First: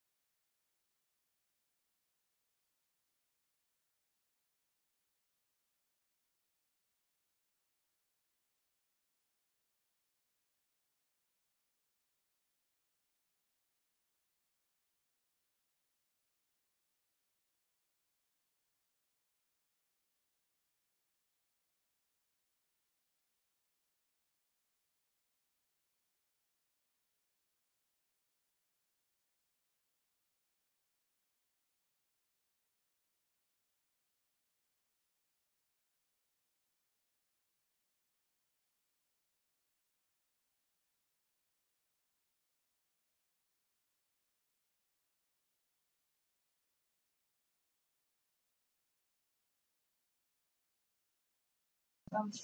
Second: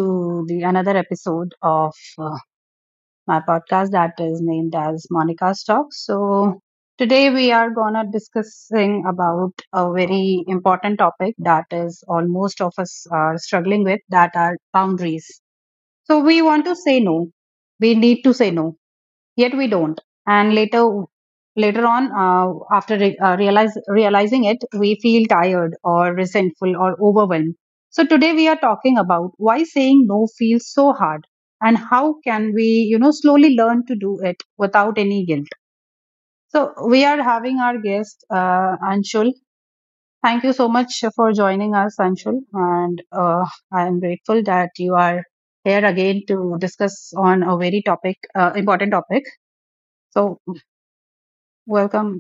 to the another episode of my podcast that is named as Monica's Talk. So today we are gonna discussing about a very important topic that is all most of us are struggling with that are boundaries. So we want to say no. We need to say no yet we don't and later on after realizing it we feel tired or resentful or overwhelmed. So today we are talking about why saying no feels so hard and how can we slowly learn to do it without any guilt. So we are having our guest, Anshul. Thank you so much for joining us, Anshul. And I am grateful that you are here again to discuss on a very topic important topic. So welcome.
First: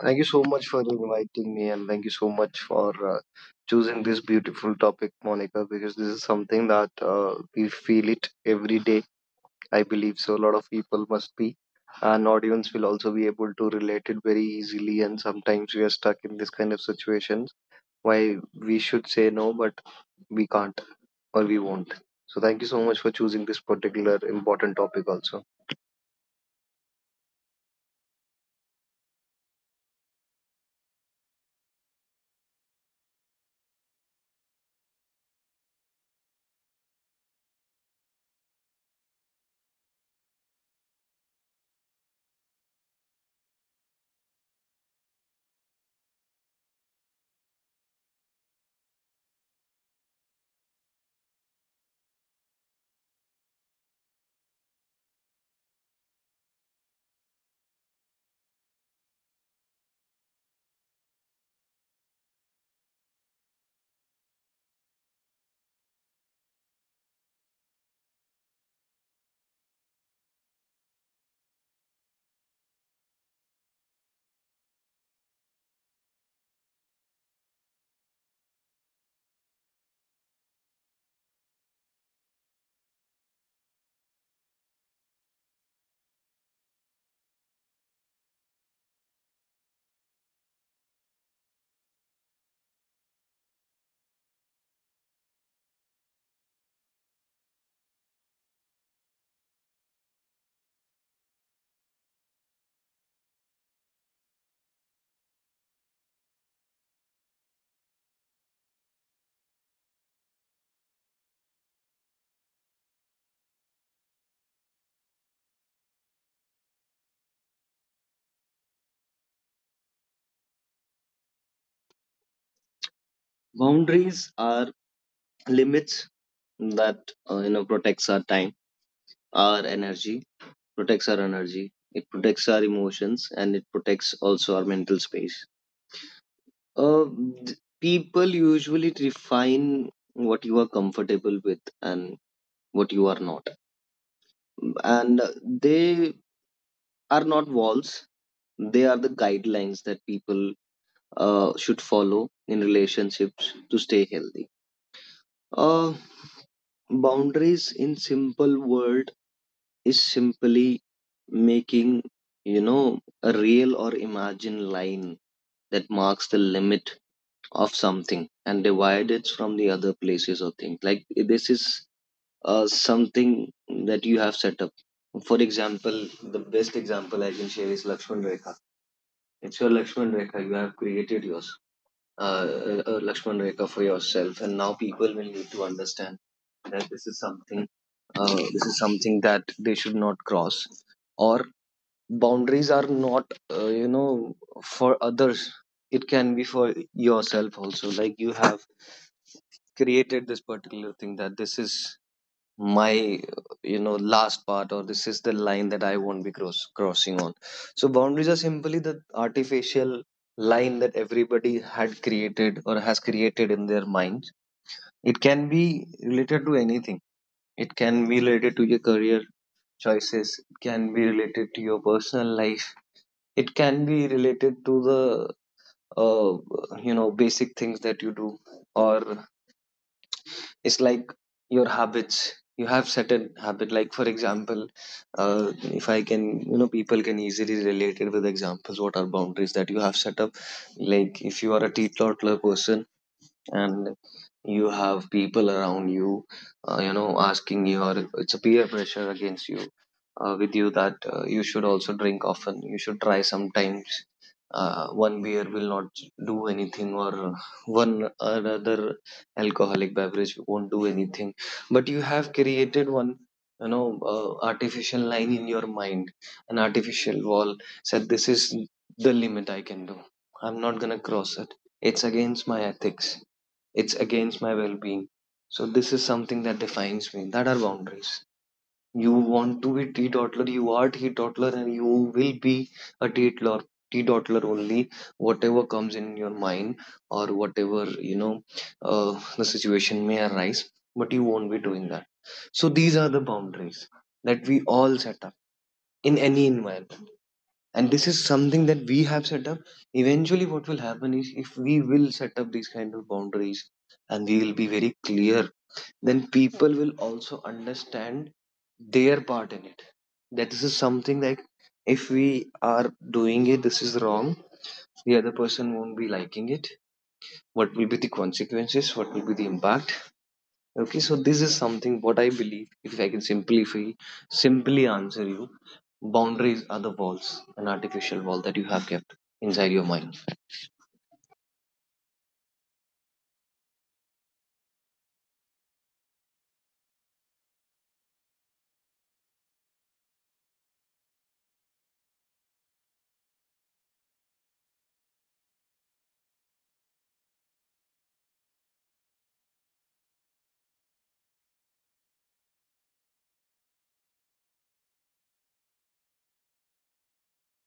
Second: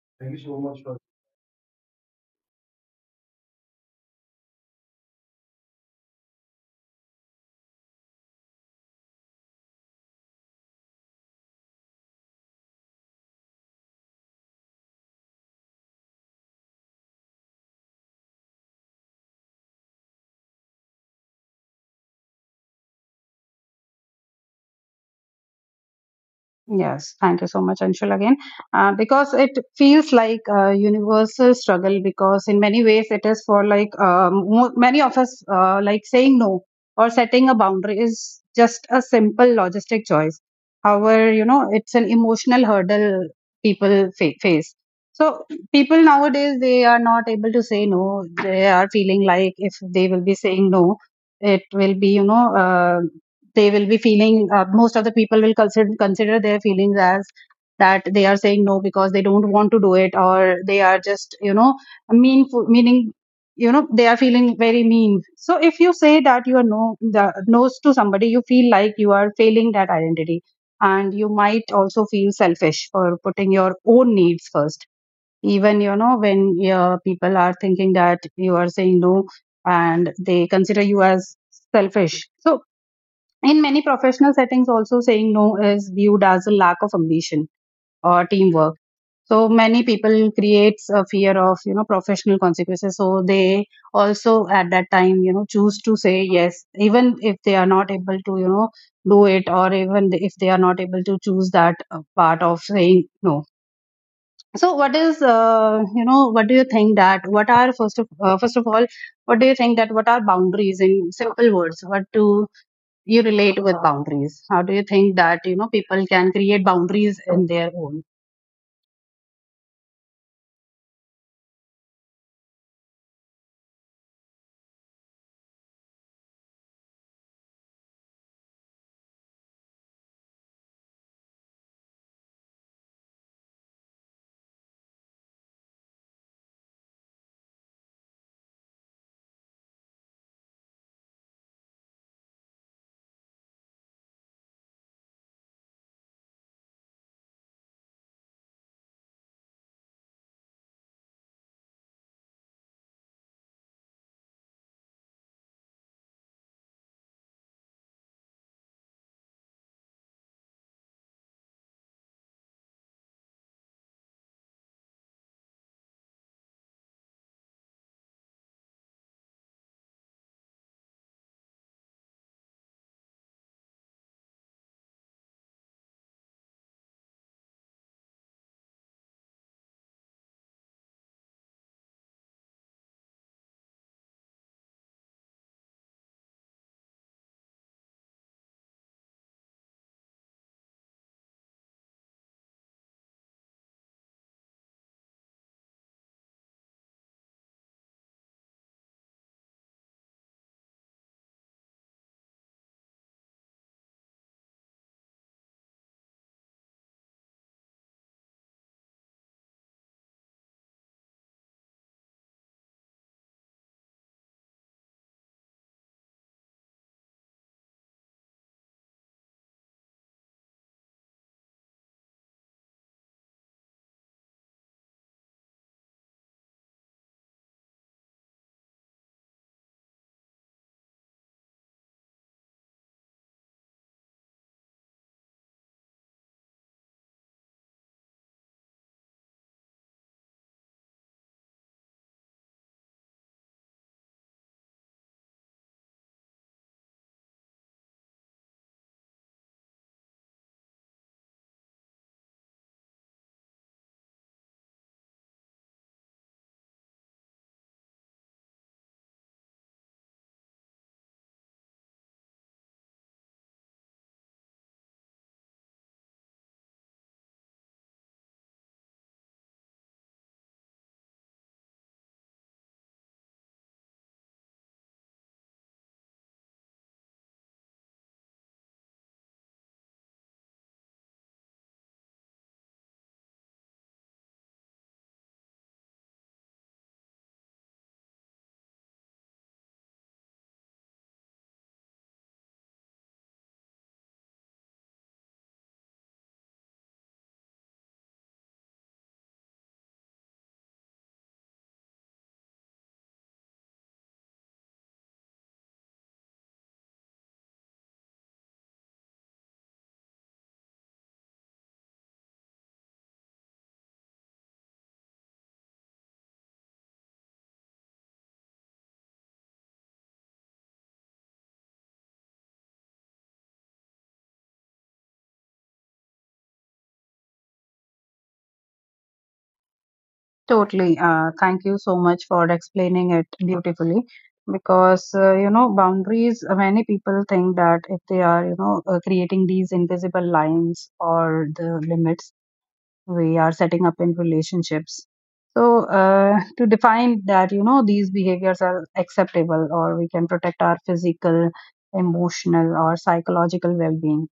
Thank you so much for inviting me, and thank you so much for choosing this beautiful topic, Monica, because this is something that we feel it every day. I believe so. A lot of people must be, and audience will also be able to relate it very easily. And sometimes we are stuck in this kind of situations why we should say no, but we can't or we won't. So, thank you so much for choosing this particular important topic, also. Yes, thank you so much, Anshul, again. Because it feels like a universal struggle, because in many ways it is for like many of us, like saying no or setting a boundary is just a simple logistic choice. However, you know, it's an emotional hurdle people face. So people nowadays, they are not able to say no. They are feeling like if they will be saying no, it will be, you know, they will be feeling, most of the people will consider their feelings as that they are saying no because they don't want to do it, or they are just, meaning, you know, they are feeling very mean. So if you say that you are no, the no's to somebody, you feel like you are failing that identity, and you might also feel selfish for putting your own needs first. Even, when, people are thinking that you are saying no and they consider you as selfish. So in many professional settings, also saying no is viewed as a lack of ambition or teamwork. So many people creates a fear of, professional consequences. So they also at that time, choose to say yes, even if they are not able to, do it, or even if they are not able to choose that part of saying no. So what is, what do you think that what are, first of all, what do you think that what are boundaries in simple words? What do you relate with boundaries? How do you think that, people can create boundaries in their own? Boundaries are limits that protects our time our energy, protects our energy, it protects our emotions, and it protects also our mental space. Uh, people usually define what you are comfortable with and what you are not. And they are not walls, they are the guidelines that people should follow in relationships to stay healthy. Uh, boundaries in simple word is simply making you know a real or imagined line that marks the limit of something and divide it from the other places or things like this is something that you have set up. For example, the best example I can share is Lakshman Rekha. It's your Lakshman Rekha, you have created yours uh, a Lakshman Rekha for yourself, and now people will need to understand that this is something, this is something that they should not cross, or boundaries are not uh, you know for others. It can be for yourself also, like you have created this particular thing that this is my last part, or this is the line that I won't be crossing on. So boundaries are simply the artificial line that everybody had created or has created in their minds. It can be related to anything. It can be related to your career choices, it can be related to your personal life, it can be related to the uh, basic things that you do, or it's like your habits. You have certain habit, like for example, uh, if I can, you know, people can easily relate it with examples what are boundaries that you have set up. Like if you are a teetotaler person and you have people around you you know asking you, or it's a peer pressure against you, with you that you should also drink often, you should try sometimes, one beer will not do anything, or one another alcoholic beverage won't do anything, but you have created one, you know, artificial line in your mind, an artificial wall, said this is the limit I can do, I'm not going to cross it. It's against my ethics, it's against my well-being. So this is something that defines me, that are boundaries. You want to be teetotaler, you are teetotaler, and you will be a teetotaler, teetotaler only, whatever comes in your mind, or whatever you know, the situation may arise, but you won't be doing that. So these are the boundaries that we all set up in any environment, and this is something that we have set up. Eventually, what will happen is if we will set up these kind of boundaries and we will be very clear, then people will also understand their part in it, that this is something that if we are doing it, this is wrong. The other person won't be liking it. What will be the consequences, what will be the impact. Okay, so this is something what I believe, if I can simplify, simply answer you. Boundaries are the walls, an artificial wall that you have kept inside your mind. Totally. Thank you so much for explaining it beautifully. Because, you know, boundaries, many people think that if they are, creating these invisible lines or the limits we are setting up in relationships. So, to define that, you know, these behaviors are acceptable or we can protect our physical, emotional, or psychological well being.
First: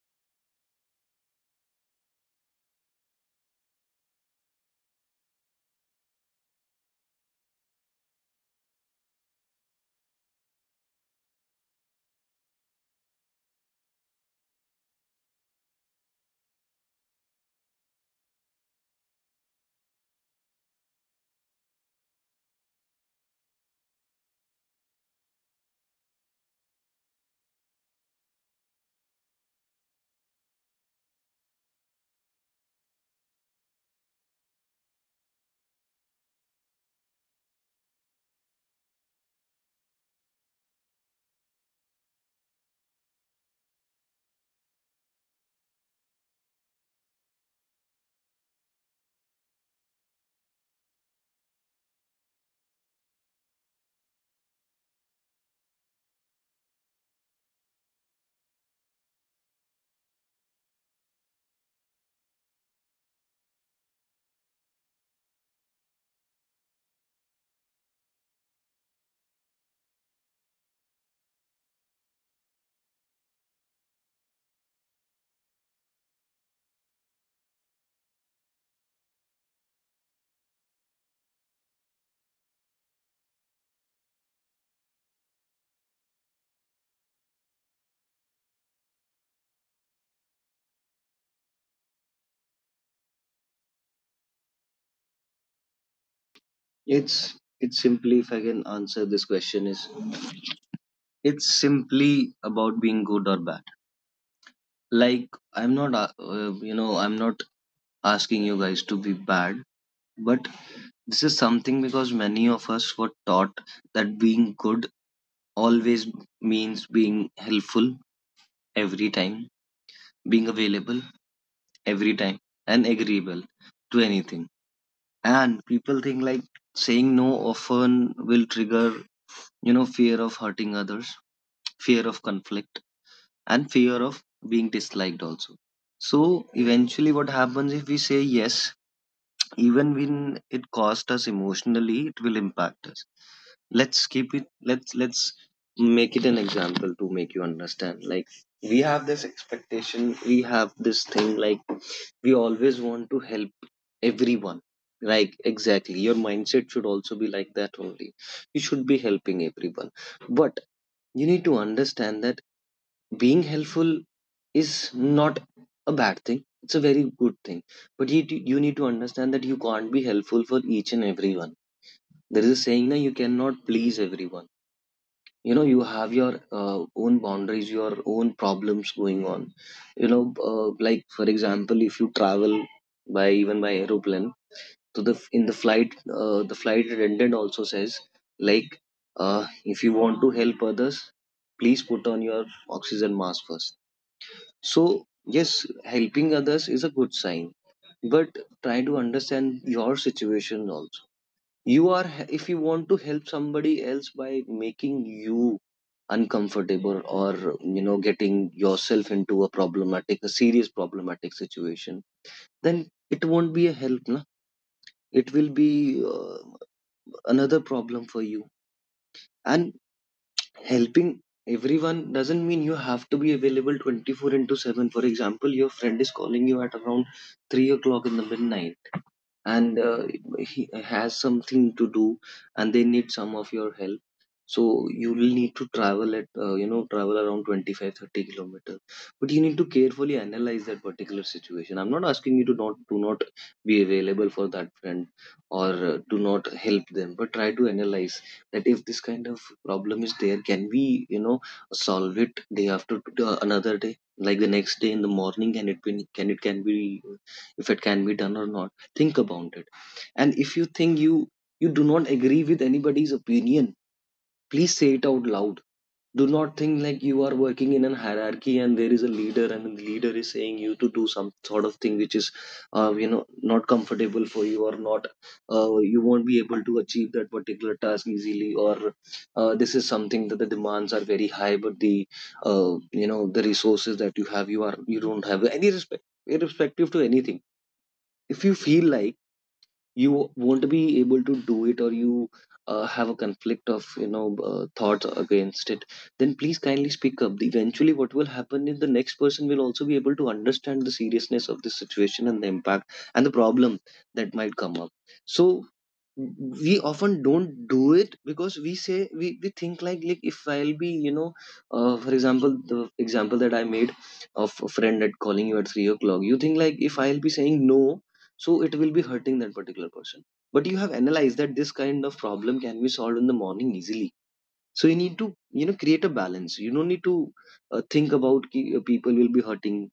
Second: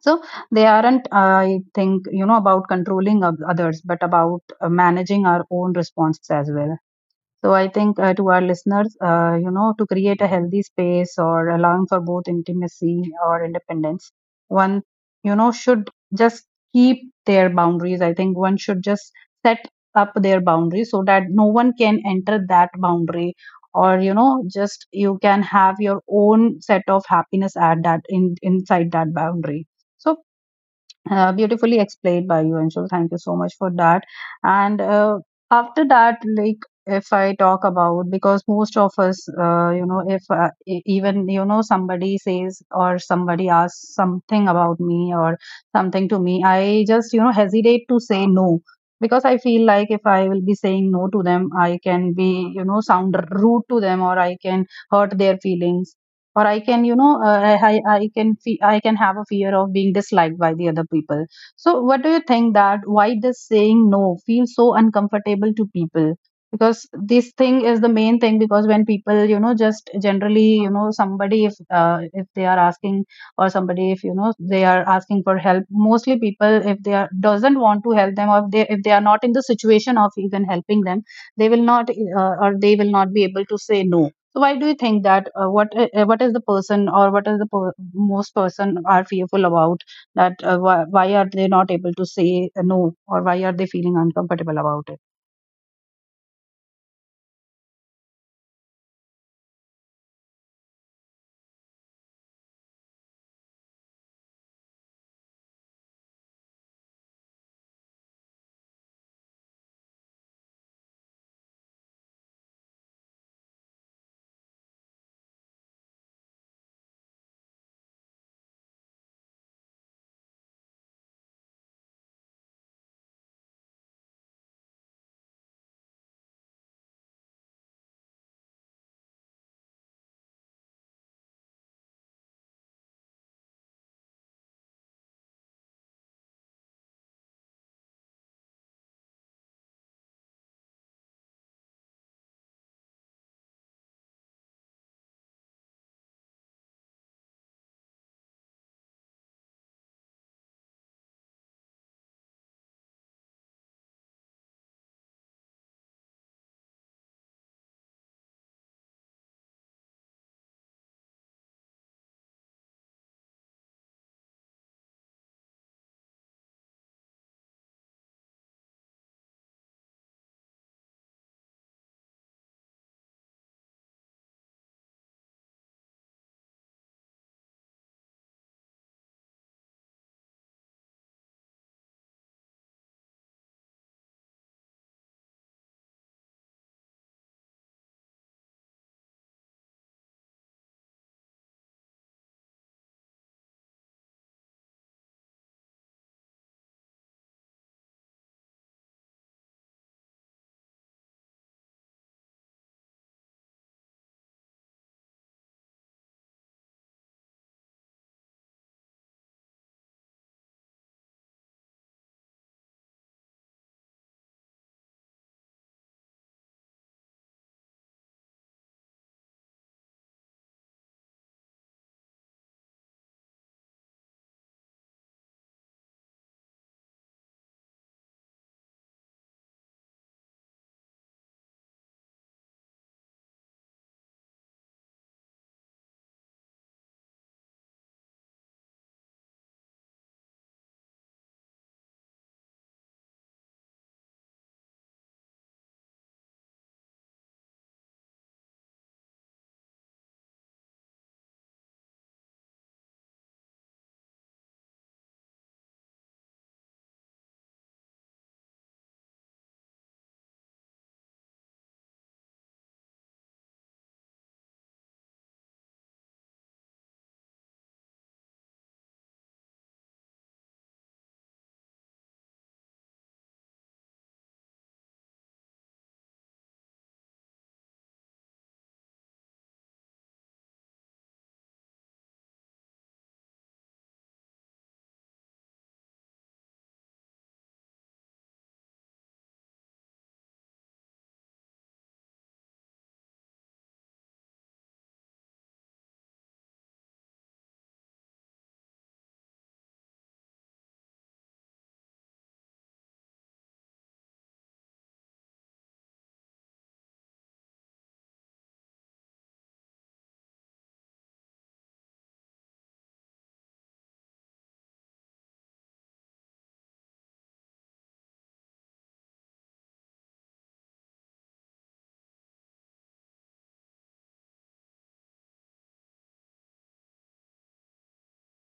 So they aren't, I think, you know, about controlling of others, but about managing our own responses as well. So I think, to our listeners, you know, to create a healthy space or allowing for both intimacy or independence, one, you know, should just keep their boundaries. I think one should just set up their boundaries so that no one can enter that boundary, or, you know, just you can have your own set of happiness at that in inside that boundary. So, beautifully explained by you, Anshul. Thank you so much for that. And, after that, like if I talk about, because most of us, you know, if, even, somebody says or somebody asks something about me or something to me, I just, hesitate to say no, because I feel like if I will be saying no to them, I can be, sound rude to them, or I can hurt their feelings, or I can you know I can fe- I can have a fear of being disliked by the other people. So what do you think that why does saying no feel so uncomfortable to people? Because this thing is the main thing, because when people, just generally, somebody, if they are asking, or somebody, if you know they are asking for help, mostly people, if they are doesn't want to help them, or if they are not in the situation of even helping them, they will not they will not be able to say no. So why do you think that, what is the person, or what is the per- most person are fearful about? That, why are they not able to say, no, or why are they feeling uncomfortable about it? It's it's simply, if I can answer this question is, it's simply about being good or bad. Like, I'm not asking you guys to be bad, but this is something because many of us were taught that being good always means being helpful every time, being available every time, and agreeable to anything. And people think like saying no often will trigger, you know, fear of hurting others, fear of conflict, and fear of being disliked also. So eventually, what happens if we say yes, even when it cost us emotionally, it will impact us. Let's keep it. Let's make it an example to make you understand. Like we have this expectation, we have this thing. Like we always want to help everyone, like exactly your mindset should also be like that only, you should be helping everyone, but you need to understand that being helpful is not a bad thing, it's a very good thing. But you need to understand that you can't be helpful for each and everyone. There is a saying that you cannot please everyone. You know, you have your own boundaries, your own problems going on. You know, like for example, if you travel by, even by aeroplane, so the in the flight, the flight attendant also says, like, if you want to help others, please put on your oxygen mask first. So yes, helping others is a good sign, but try to understand your situation also. You are, if you want to help somebody else by making you uncomfortable, or you know, getting yourself into a problematic, a serious problematic situation, then it won't be a help, na? It will be uh, another problem for you. And helping everyone doesn't mean you have to be available 24 into 7. For example, your friend is calling you at around 3 o'clock in the midnight, and he has something to do and they need some of your help, so you will need to travel at you know travel around twenty five thirty 30 kilometers. But you need to carefully analyze that particular situation. I'm not asking you to not do, not be available for that friend, or do not help them, but try to analyze that if this kind of problem is there, can we, you know, solve it day after, another day, like the next day in the morning, can it be, can it, can be, if it can be done or not. Think about it. And if you think you do not agree with anybody's opinion, please say it out loud. Do not think like you are working in an hierarchy and there is a leader and the leader is saying you to do some sort of thing which is uh, you know not comfortable for you or not, you won't be able to achieve that particular task easily, or this is something that the demands are very high, but the uh, the resources that you have, you are, you don't have any respect irrespective to anything. If you feel like you won't be able to do it, or you have a conflict of thoughts against it, then please kindly speak up. Eventually what will happen is the next person will also be able to understand the seriousness of this situation and the impact and the problem that might come up. So we often don't do it because we say, we think like if I'll be, you know, for example the example that I made of a friend at calling you at 3 o'clock, you think like if I'll be saying no, so it will be hurting that particular person. But you have analyzed that this kind of problem can be solved in the morning easily. So you need to, you know, create a balance. You don't need to think about people will be hurting,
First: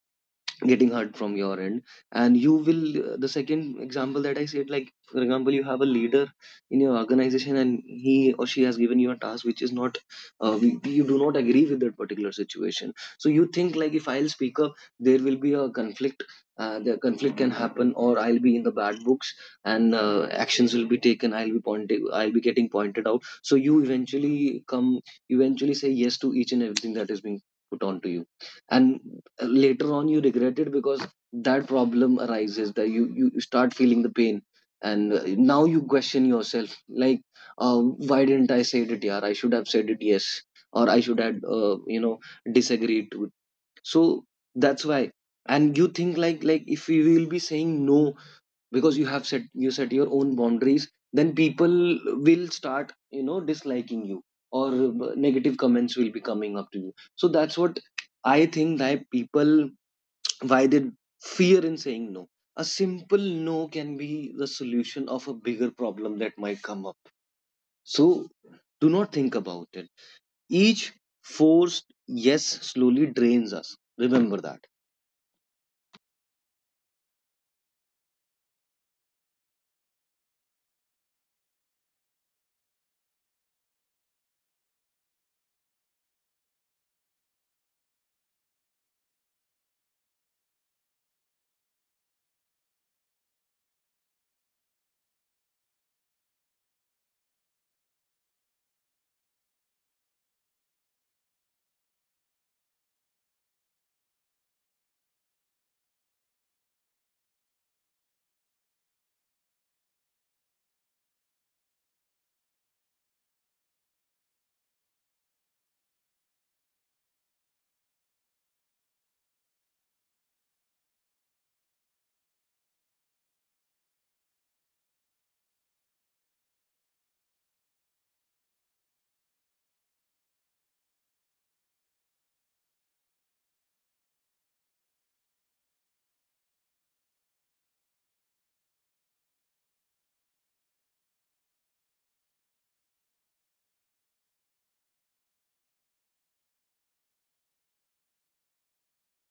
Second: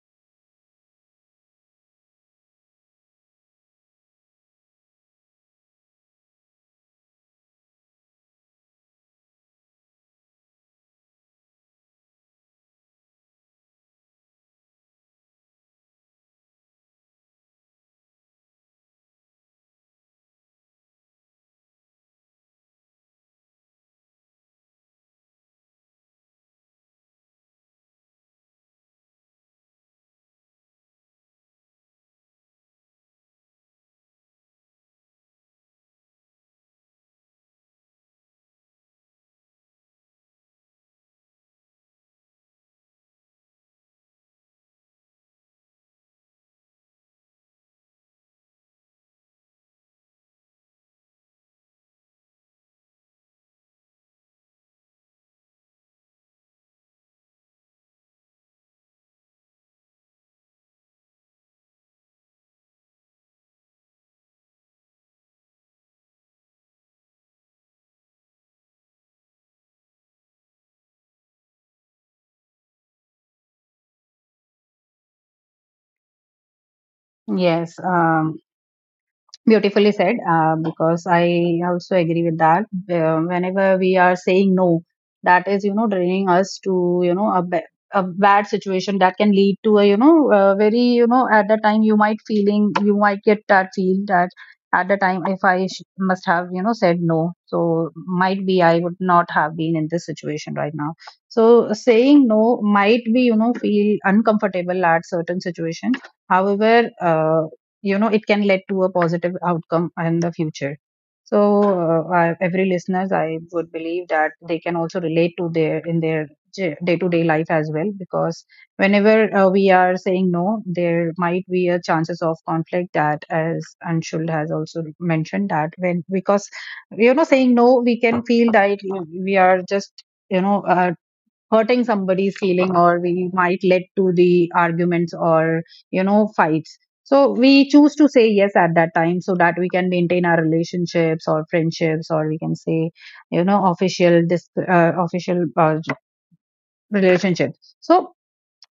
getting hurt from your end. And you will, the second example that I said, like for example, you have a leader in your organization and he or she has given you a task which is not we- you do not agree with that particular situation, so you think like if I'll speak up, there will be a conflict, the conflict can happen, or I'll be in the bad books, and actions will be taken, I'll be pointed, I'll be getting pointed out. So you eventually come, you eventually say yes to each and everything that is being put on to you, and later on you regret it because that problem arises, that you start feeling the pain. And now you question yourself like, uh, why didn't I say it? Yeah, I should have said it yes, or I should have disagreed to it. So that's why. And you think like if you will be saying no because you have set, you set your own boundaries, then people will start, you know, disliking you, or negative comments will be coming up to you. So that's what I think that people, why did fear in saying no? A simple no can be the solution of a bigger problem that might come up. So do not think about it. Each forced yes slowly drains us. Remember that. Yes. Beautifully said, because I also agree with that. Whenever we are saying no, that is, you know, draining us to, you know, a bad situation that can lead to a, you know, a very, you know, at the time you you might get that feel that at the time if must have, you know, said no, so might be I would not have been in this situation right now. So saying no might be, you know, feel uncomfortable at certain situations. However, you know, it can lead to a positive outcome in the future. So, every listeners I would believe that they can also relate to their, in their day to day life as well, because whenever, we are saying no, there might be a chances of conflict, that as Anshul has also mentioned, that when, because, you know, saying no we can feel that we are just, hurting somebody's feeling, or we might lead to the arguments or, fights. So we choose to say yes at that time so that we can maintain our relationships or friendships, or we can say, official this official relationships. So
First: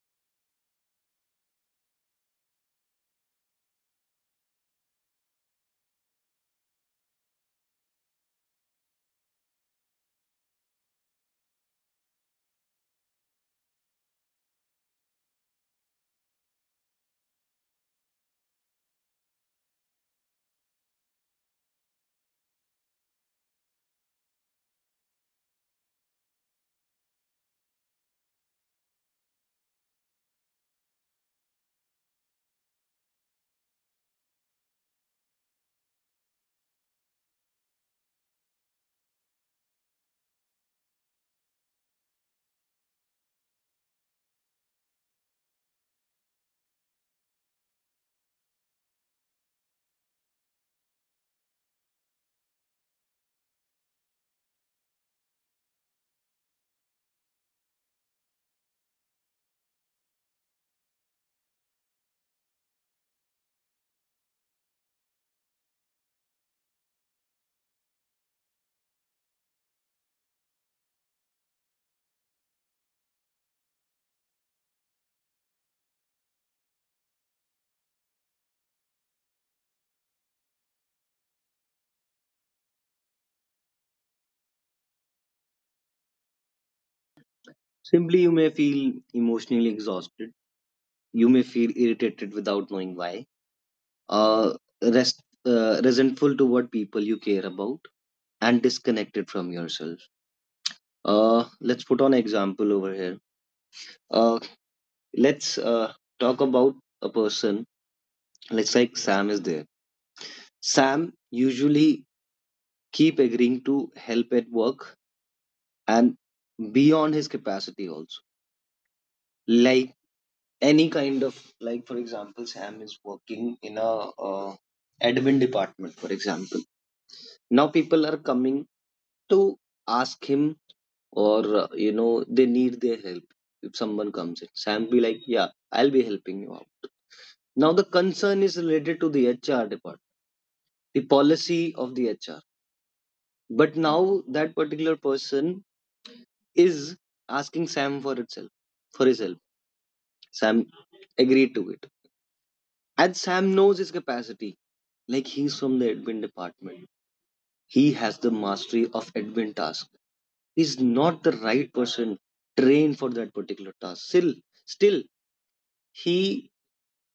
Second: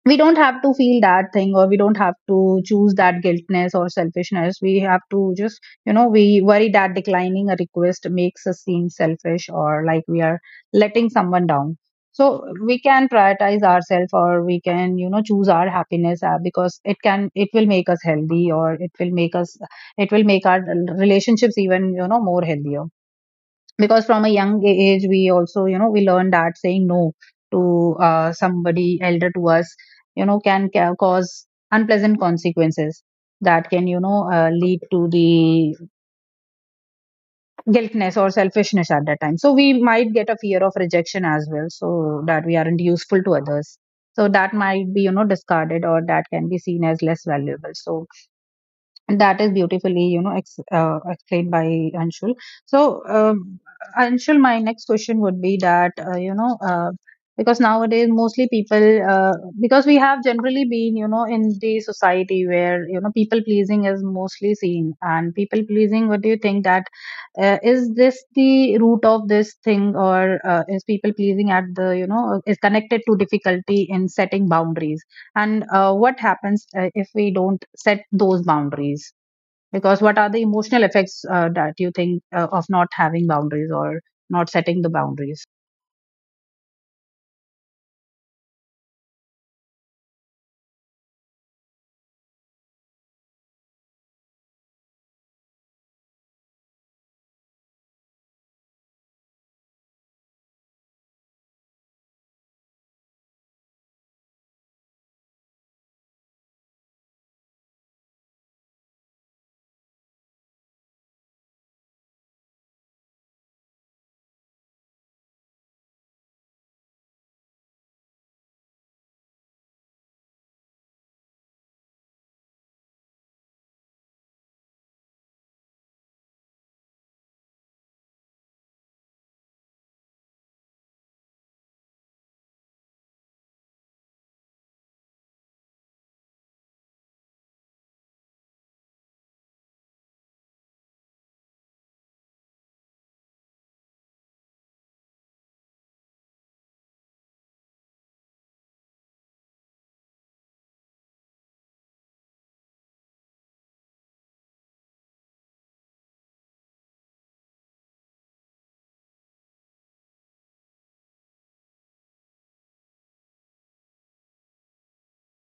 we don't have to feel that thing, or we don't have to choose that guiltness or selfishness. We have to just, we worry that declining a request makes us seem selfish, or like we are letting someone down. So we can prioritize ourselves, or we can, choose our happiness, because it will make us healthy, or it will make our relationships even, more healthier. Because from a young age we also, we learn that saying no to, somebody elder to us, you know, can cause unpleasant consequences that can, lead to the guiltness or selfishness at that time. So we might get a fear of rejection as well, so that we aren't useful to others. So that might be, you know, discarded, or that can be seen as less valuable. So that is beautifully, you know, ex explained by Anshul. So, Anshul, my next question would be that, because nowadays mostly people, because we have generally been, you know, in the society where, you know, people pleasing is mostly seen. And people pleasing, what do you think that, is this the root of this thing, or, is people pleasing at the, you know, is connected to difficulty in setting boundaries? And, what happens, if we don't set those boundaries, because what are the emotional effects, that you think, of not having boundaries or not setting the boundaries? Simply, you may feel emotionally exhausted. You may feel irritated without knowing why. Uh, Resentful toward people you care about, and disconnected from yourself. Let's put on an example over here. A let's talk about a person. Let's, like, Sam is there. Sam usually keep agreeing to help at work and beyond his capacity also. Like, any kind of, like, for example, Sam is working in a uh, admin department, for example. Now people are coming to ask him, or you know, they need their help. If someone comes in, Sam be like, yeah, I'll be helping you out. Now the concern is related to the HR department, the policy of the HR. But now that particular person is asking Sam for itself, for his help. Sam agreed to it. And Sam knows his capacity. Like, he's from the admin department. He has the mastery of admin task. He's not the right person trained for that particular task. Still, still, he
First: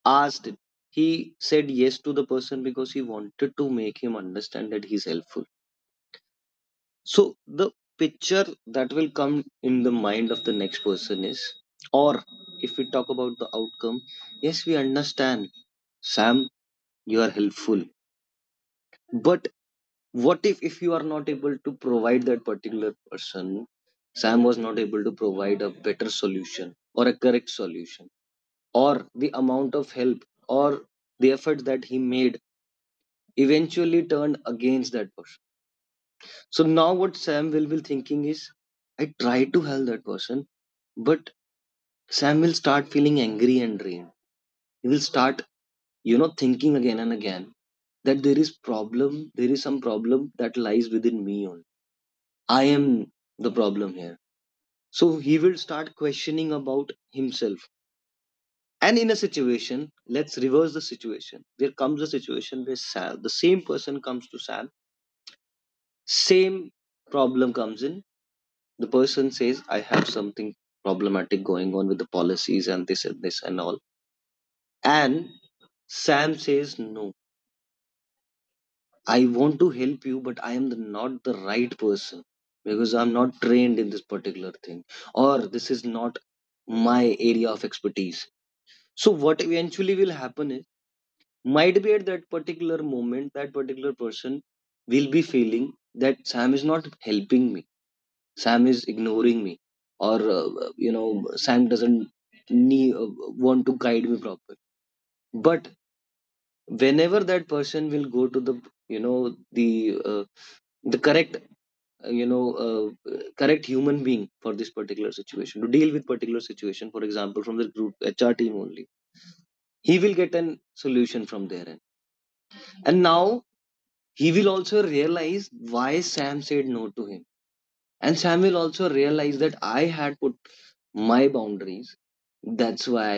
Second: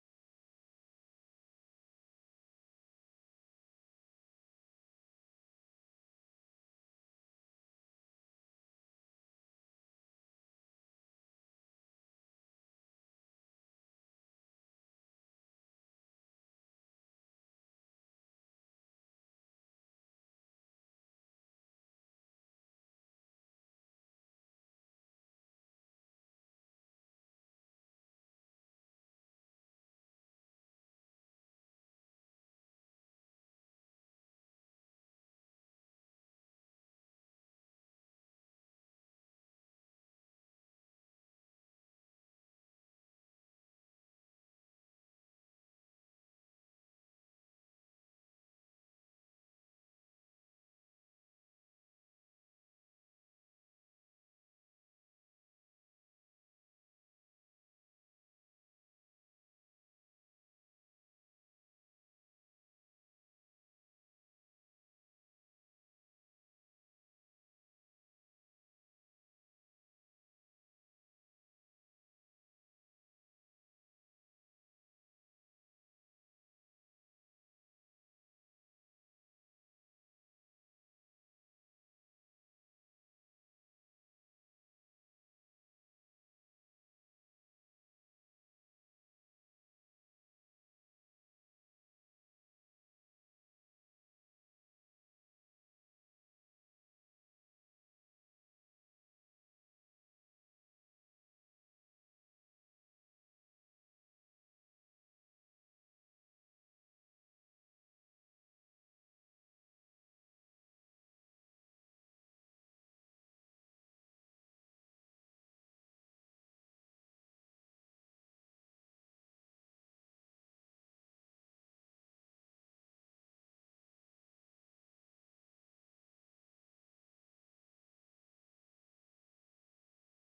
asked it. He said yes to the person because he wanted to make him understand that he's helpful. So the picture that will come in the mind of the next person is, or if we talk about the outcome, yes, we understand, Sam, you are helpful. But what if you are not able to provide that particular person, Sam was not able to provide a better solution or a correct solution, or the amount of help, or the effort that he made eventually turned against that person. So now what Sam will be thinking is, I tried to help that person. But Sam will start feeling angry and drained. He will start, you know, thinking again and again that there is problem, there is some problem that lies within me only. I am the problem here. So he will start questioning about himself. And in a situation, let's reverse the situation. There comes a situation where Sam, the same person comes to Sam, same problem comes in. The person says, I have something problematic going on with the policies and this and this and all. And Sam says, no, I want to help you, but I am the, not the right person, because I'm not trained in this particular thing, or this is not my area of expertise. So, what eventually will happen is, might be at that particular moment, that particular person will be feeling that Sam is not helping me, Sam is ignoring me, or you know, Sam doesn't need, want to guide me properly. But whenever that person will go to the, you know, the correct uh, you know uh, correct human being for this particular situation, to deal with particular situation, for example from the group HR team only, he will get an solution from their end. And now he will also realize why Sam said no to him, and Sam will also realize that I had put my boundaries. That's why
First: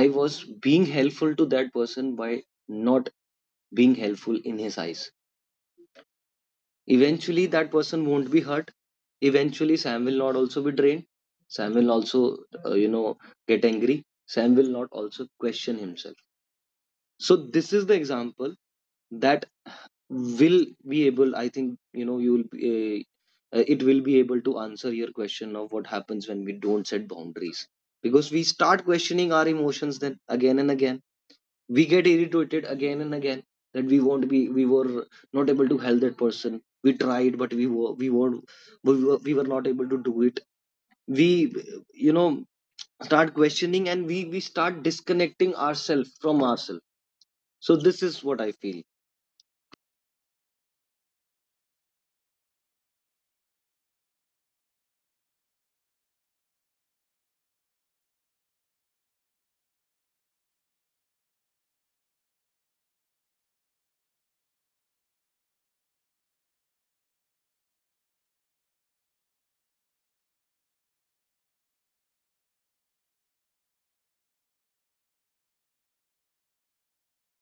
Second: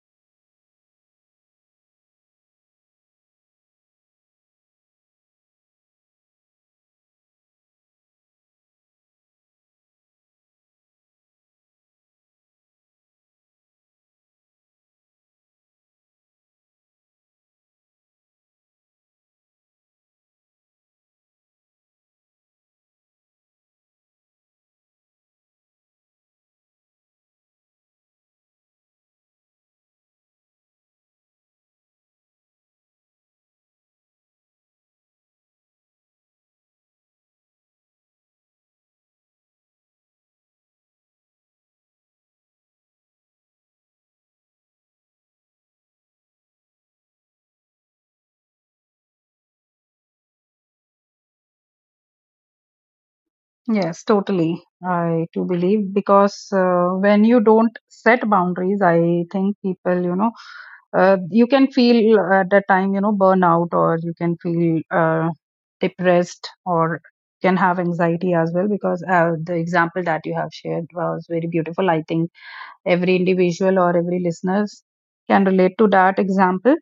I was being helpful to that person by not being helpful in his eyes. Eventually, that person won't be hurt. Eventually, Sam will not also be drained. Sam will also, you know, get angry. Sam will not also question himself. So this is the example that will be able. I think, you know, you will be, it will be able to answer your question of what happens when we don't set boundaries, because we start questioning our emotions then again and again, we get irritated again and again, that we won't be we were not able to help that person. We tried, but we were not able to do it. We, you know, start questioning, and we start disconnecting ourselves from ourselves. So this is what I feel. Yes, totally, I do believe, because, when you don't set boundaries, I think people, you can feel, at that time, you know, burnout, or you can feel, depressed, or can have anxiety as well, because, the example that you have shared was very beautiful. I think every individual or every listeners can relate to that example,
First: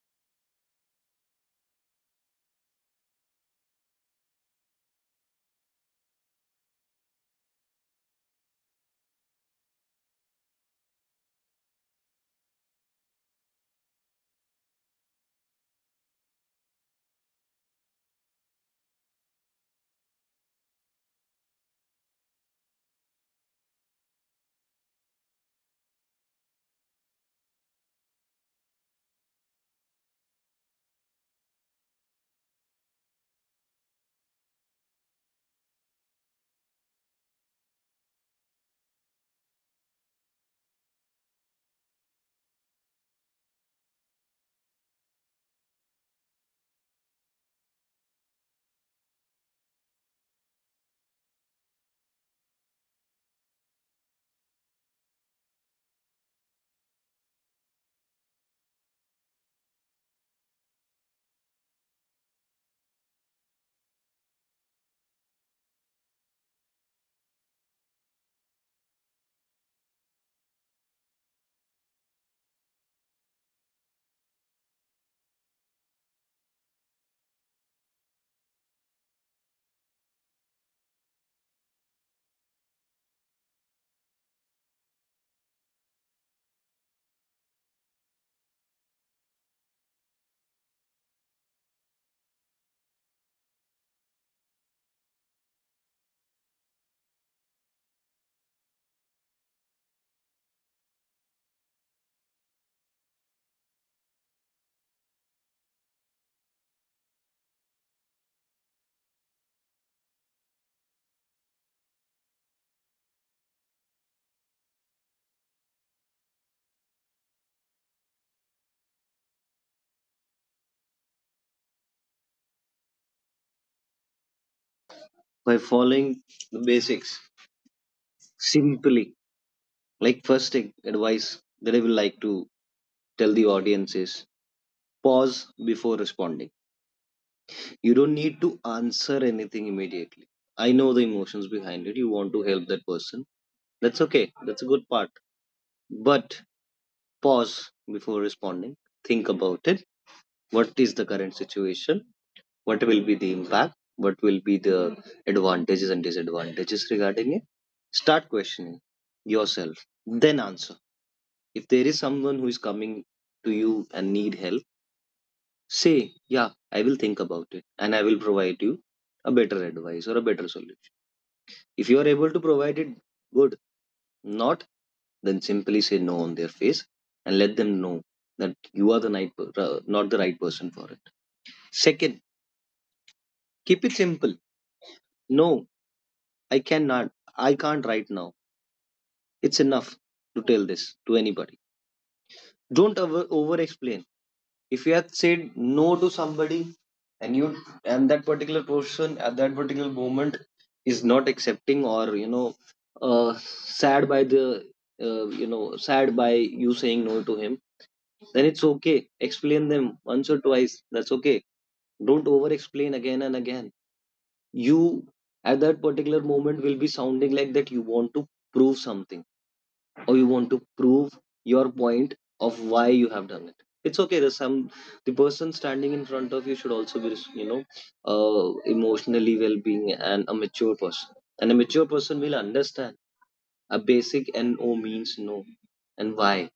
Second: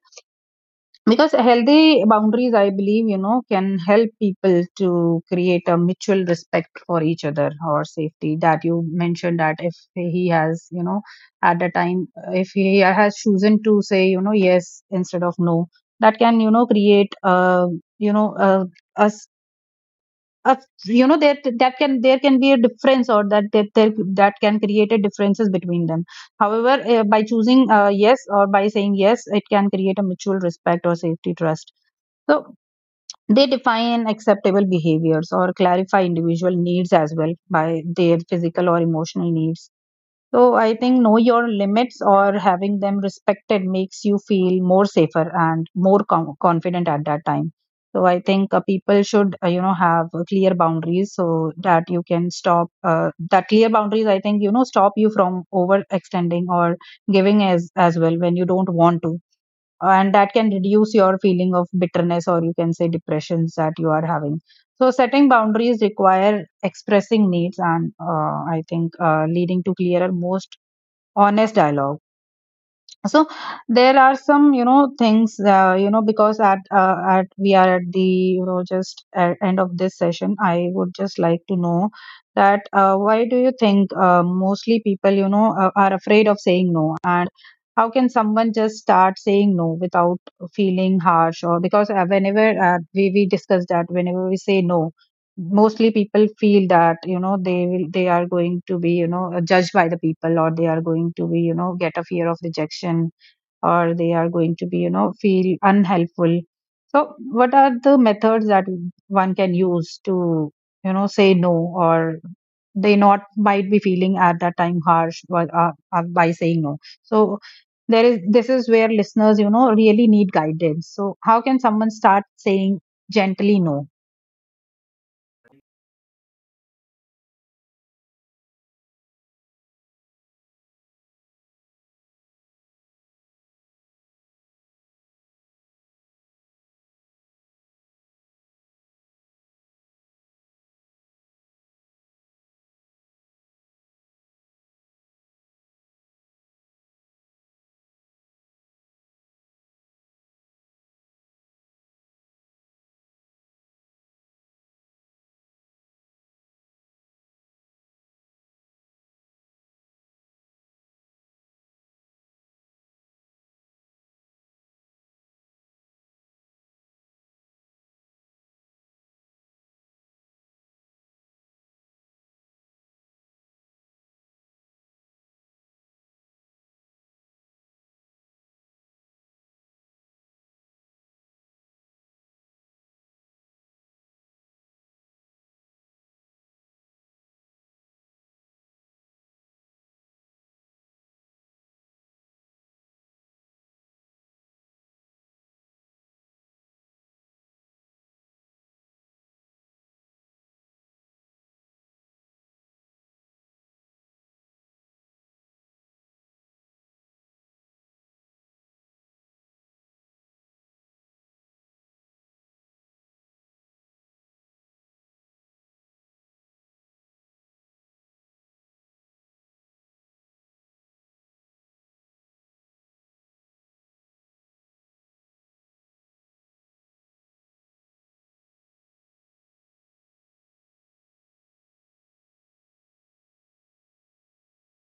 because healthy boundaries, I believe, you know, can help people to create a mutual respect for each other or safety that you mentioned, that if he has, you know, at the time, if he has chosen to say, you know, yes instead of no, that can, create, you know a uh, you know that that can there can be a difference, or that can create a differences between them. However, by choosing, yes, or by saying yes, it can create a mutual respect or safety trust. So they define acceptable behaviors or clarify individual needs as well, by their physical or emotional needs. So I think know your limits, or having them respected makes you feel more safer and more confident at that time. So I think, people should, have, clear boundaries so that you can stop, that clear boundaries. I think you know stop you from overextending or giving as well when you don't want to, and that can reduce your feeling of bitterness or you can say depressions that you are having. So setting boundaries require expressing needs and, I think leading to clearer, most honest dialogue. So there are some you know things you know because at we are at the you know just at end of this session I would just like to know that why do you think mostly people you know are afraid of saying no, and how can someone just start saying no without feeling harsh? Or because whenever we discuss that whenever we say no, mostly people feel that you know they are going to be you know judged by the people, or they are going to be you know get a fear of rejection, or they are going to be you know feel unhelpful. So what are the methods that one can use to you know say no, or they not might be feeling at that time harsh by saying no? So there is this is where listeners you know really need guidance. So how can someone start saying gently no? By following the basics simply, like, first advice that I will like to tell the audience is pause before responding. You don't need to answer anything immediately. I know the emotions behind it. You want to help that person. That's okay. That's a good part. But pause before responding. Think about it. What is the current situation? What will be the impact? What will be the advantages and disadvantages regarding it? Start questioning yourself. Then answer. If there is someone who is coming to you and need help, say, yeah, I will think about it and I will provide you a better advice or a better solution. If you are able to provide it, good. Not, then simply say no on their face and let them know that you are the right, not the right person for it. Second, keep it simple. No, I cannot. I can't right now. It's enough to tell this to anybody. Don't over explain. If you have said no to somebody and you and that particular person at that particular moment is not accepting, or you know, sad by the, you know, sad by you saying no to him, then it's okay. Explain them once or twice. That's okay. Don't over explain again and again. You, at that particular moment, will be sounding like that you want to prove something, or you want to prove your point of why you have done it. It's okay. There's some, the person standing in front of you should also be, you know, emotionally well-being and a mature person. And a mature person will understand a basic, and no means no, and why.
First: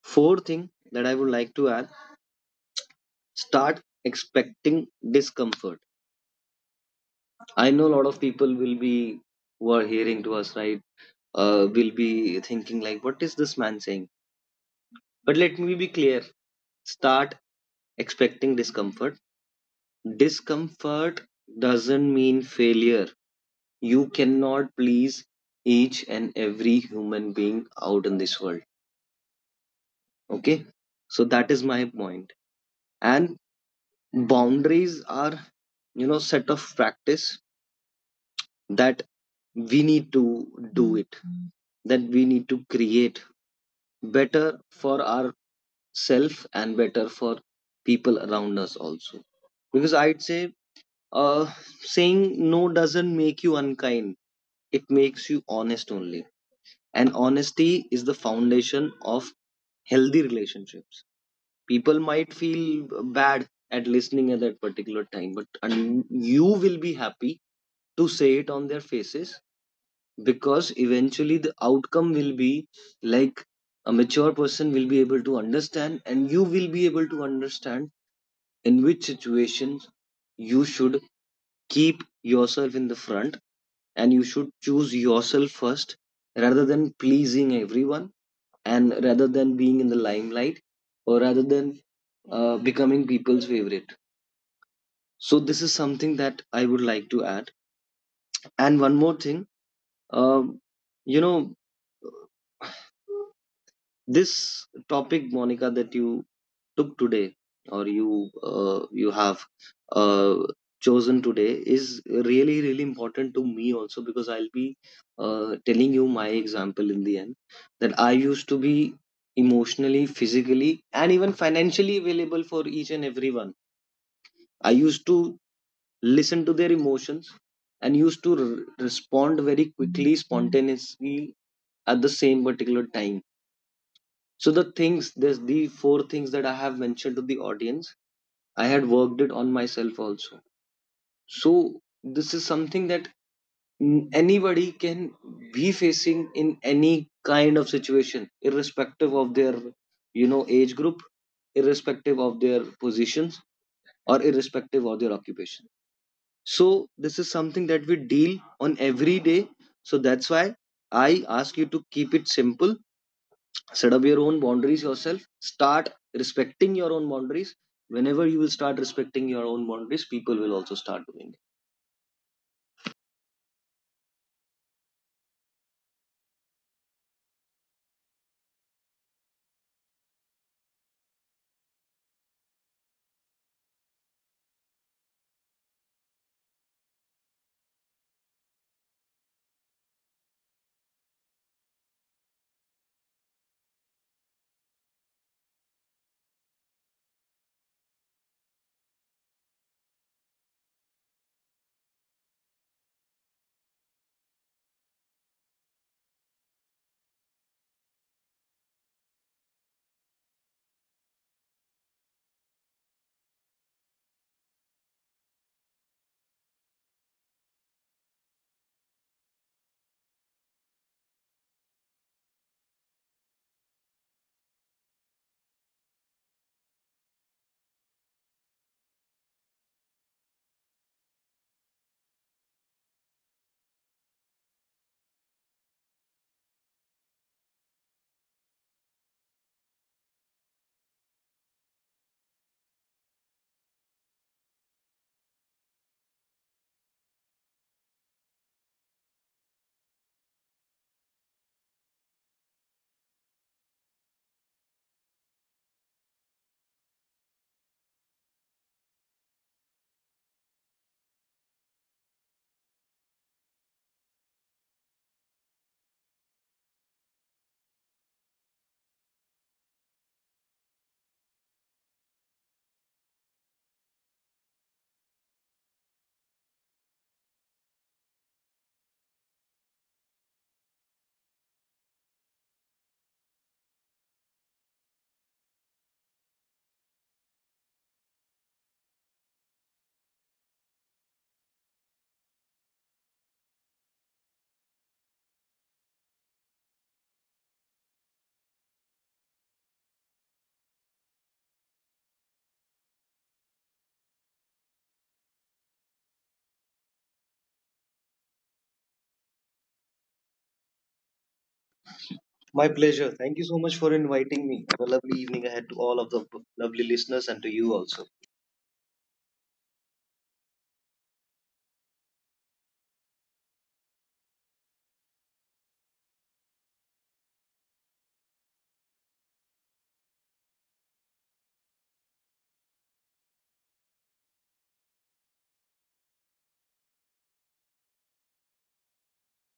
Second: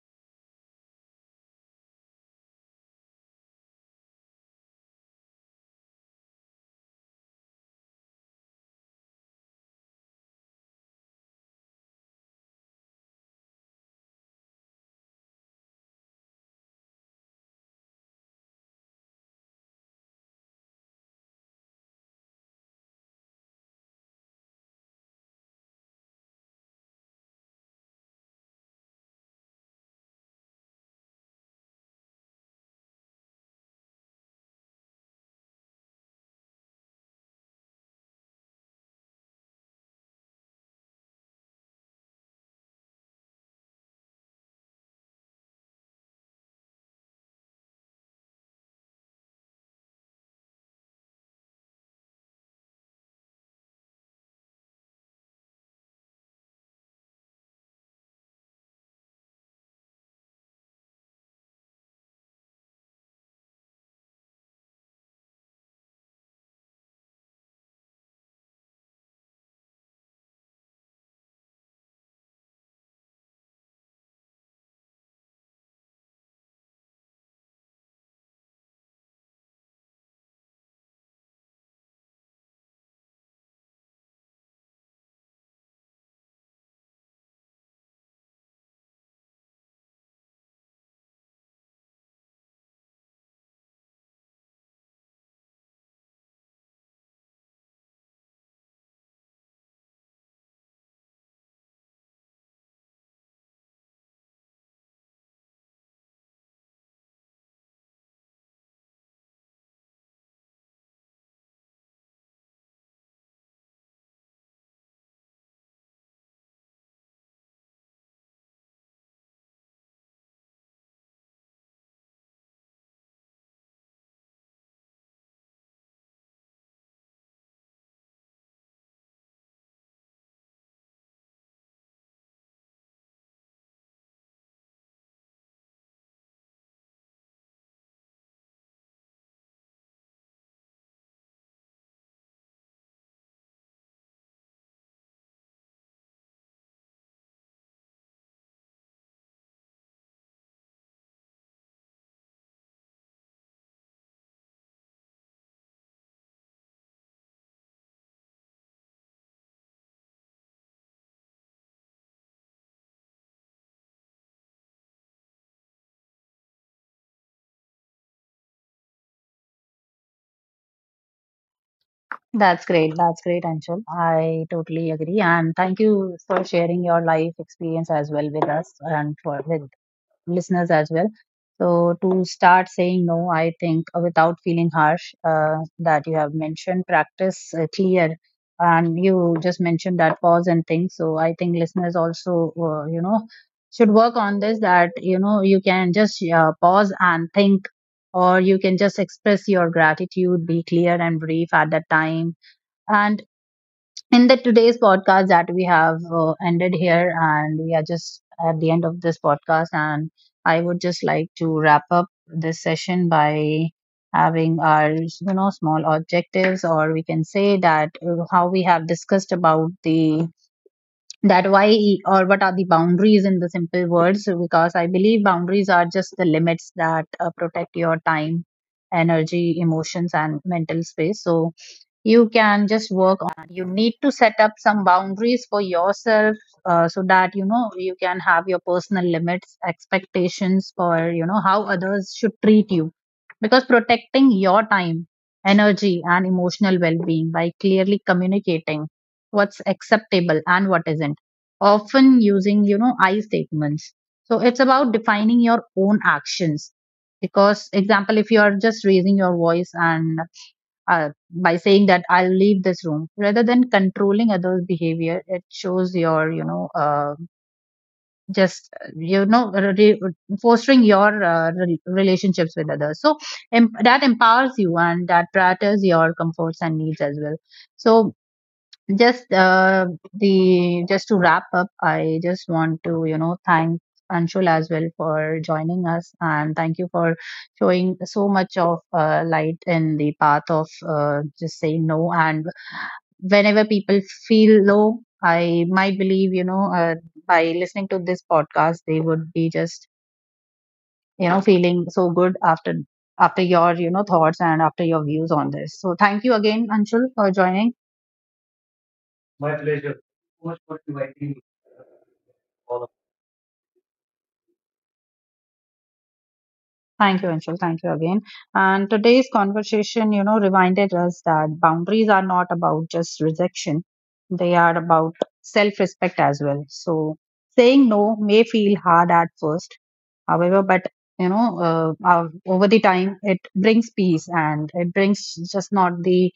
Fourth thing that I would like to add, start expecting discomfort. I know a lot of people will be, who are hearing to us, right? Will be thinking like, what is this man saying? But let me be clear. Start expecting discomfort. Discomfort doesn't mean failure. You cannot please each and every human being out in this world. Okay. So that is my point. And boundaries are, you know, set of practice that we need to do it, that we need to create better for ourselves and better for people around us also, because I'd say, uh, saying no doesn't make you unkind, it makes you honest only. And honesty is the foundation of healthy relationships. People might feel bad at listening at that particular time, but and you will be happy to say it on their faces, because eventually the outcome will be like a mature person will be able to understand, and you will be able to understand in which situations you should keep yourself in the front, and you should choose yourself first, rather than pleasing everyone, and rather than being in the limelight, or rather than becoming people's favorite. So this is something that I would like to add. And one more thing, um, you know, this topic, Monica, that you took today, or you you have uh, chosen today is really really important to me also, because I'll be telling you my example in the end, that I used to be emotionally, physically, and even financially available for each and everyone. I used to listen to their emotions and used to respond very quickly, spontaneously, at the same particular time. So the things, there's the four things that I have mentioned to the audience. I had worked it on myself also. So this is something that anybody can be facing in any kind of situation, irrespective of their, you know, age group, irrespective of their positions, or irrespective of their occupation. So this is something that we deal on every day. So that's why I ask you to keep it simple. Set up your own boundaries yourself. Start respecting your own boundaries. Whenever you will start respecting your own boundaries, people will also start doing it. That's great. That's great, Anshul. I totally agree. And thank you for sharing your life experience as well with us and for with listeners as well. So to start saying no, I think without feeling harsh, that you have mentioned practice clear, and you just mentioned that pause and think. So I think listeners also, you know, should work on this. That you know you can just pause and think, or you can just express your gratitude, be clear and brief at that time. And in the today's podcast that we have ended here, and we are just at the end of this podcast, and I would just like to wrap up this session by having our you know small objectives, or we can say that how we have discussed about the that why or what are the boundaries in the simple words, because I believe boundaries are just the limits that protect your time, energy, emotions and mental space. So you can just work on it. You need to set up some boundaries for yourself, so that you know you can have your personal limits, expectations for you know how others should treat you, because protecting your time, energy and emotional well-being by clearly communicating what's acceptable and what isn't, often using you know I statements. So it's about defining your own actions. Because example, if you are just raising your voice and by saying that I'll leave this room rather than controlling others' behavior, it shows your, you know, just you know, fostering your relationships with others. So that empowers you and that practices your comforts and needs as well. So just the just to wrap up, I just want to you know thank Anshul as well for joining us, and thank you for showing so much of light in the path of just saying no. And whenever people feel low, I might believe you know, by listening to this podcast they would be just you know feeling so good after after your you know thoughts and after your views on this. So thank you again, Anshul, for joining. My pleasure. Thank you so much for inviting me. Have a lovely evening ahead to all of the lovely listeners and to you also. Thank you, Anshul. Thank you again. And today's conversation, you know, reminded us that boundaries are not about just rejection, they are about self respect as well. So, saying no may feel hard at first, however, but you know, over the time, it brings peace and it brings just not the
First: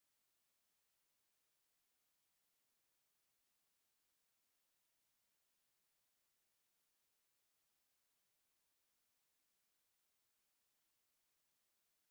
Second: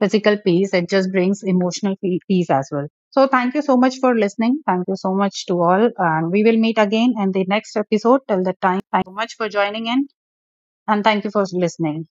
physical peace, it just brings emotional peace as well. So, thank you so much for listening. Thank you so much to all. And we will meet again in the next episode. Till the time, thank you so much for joining in. And thank you for listening.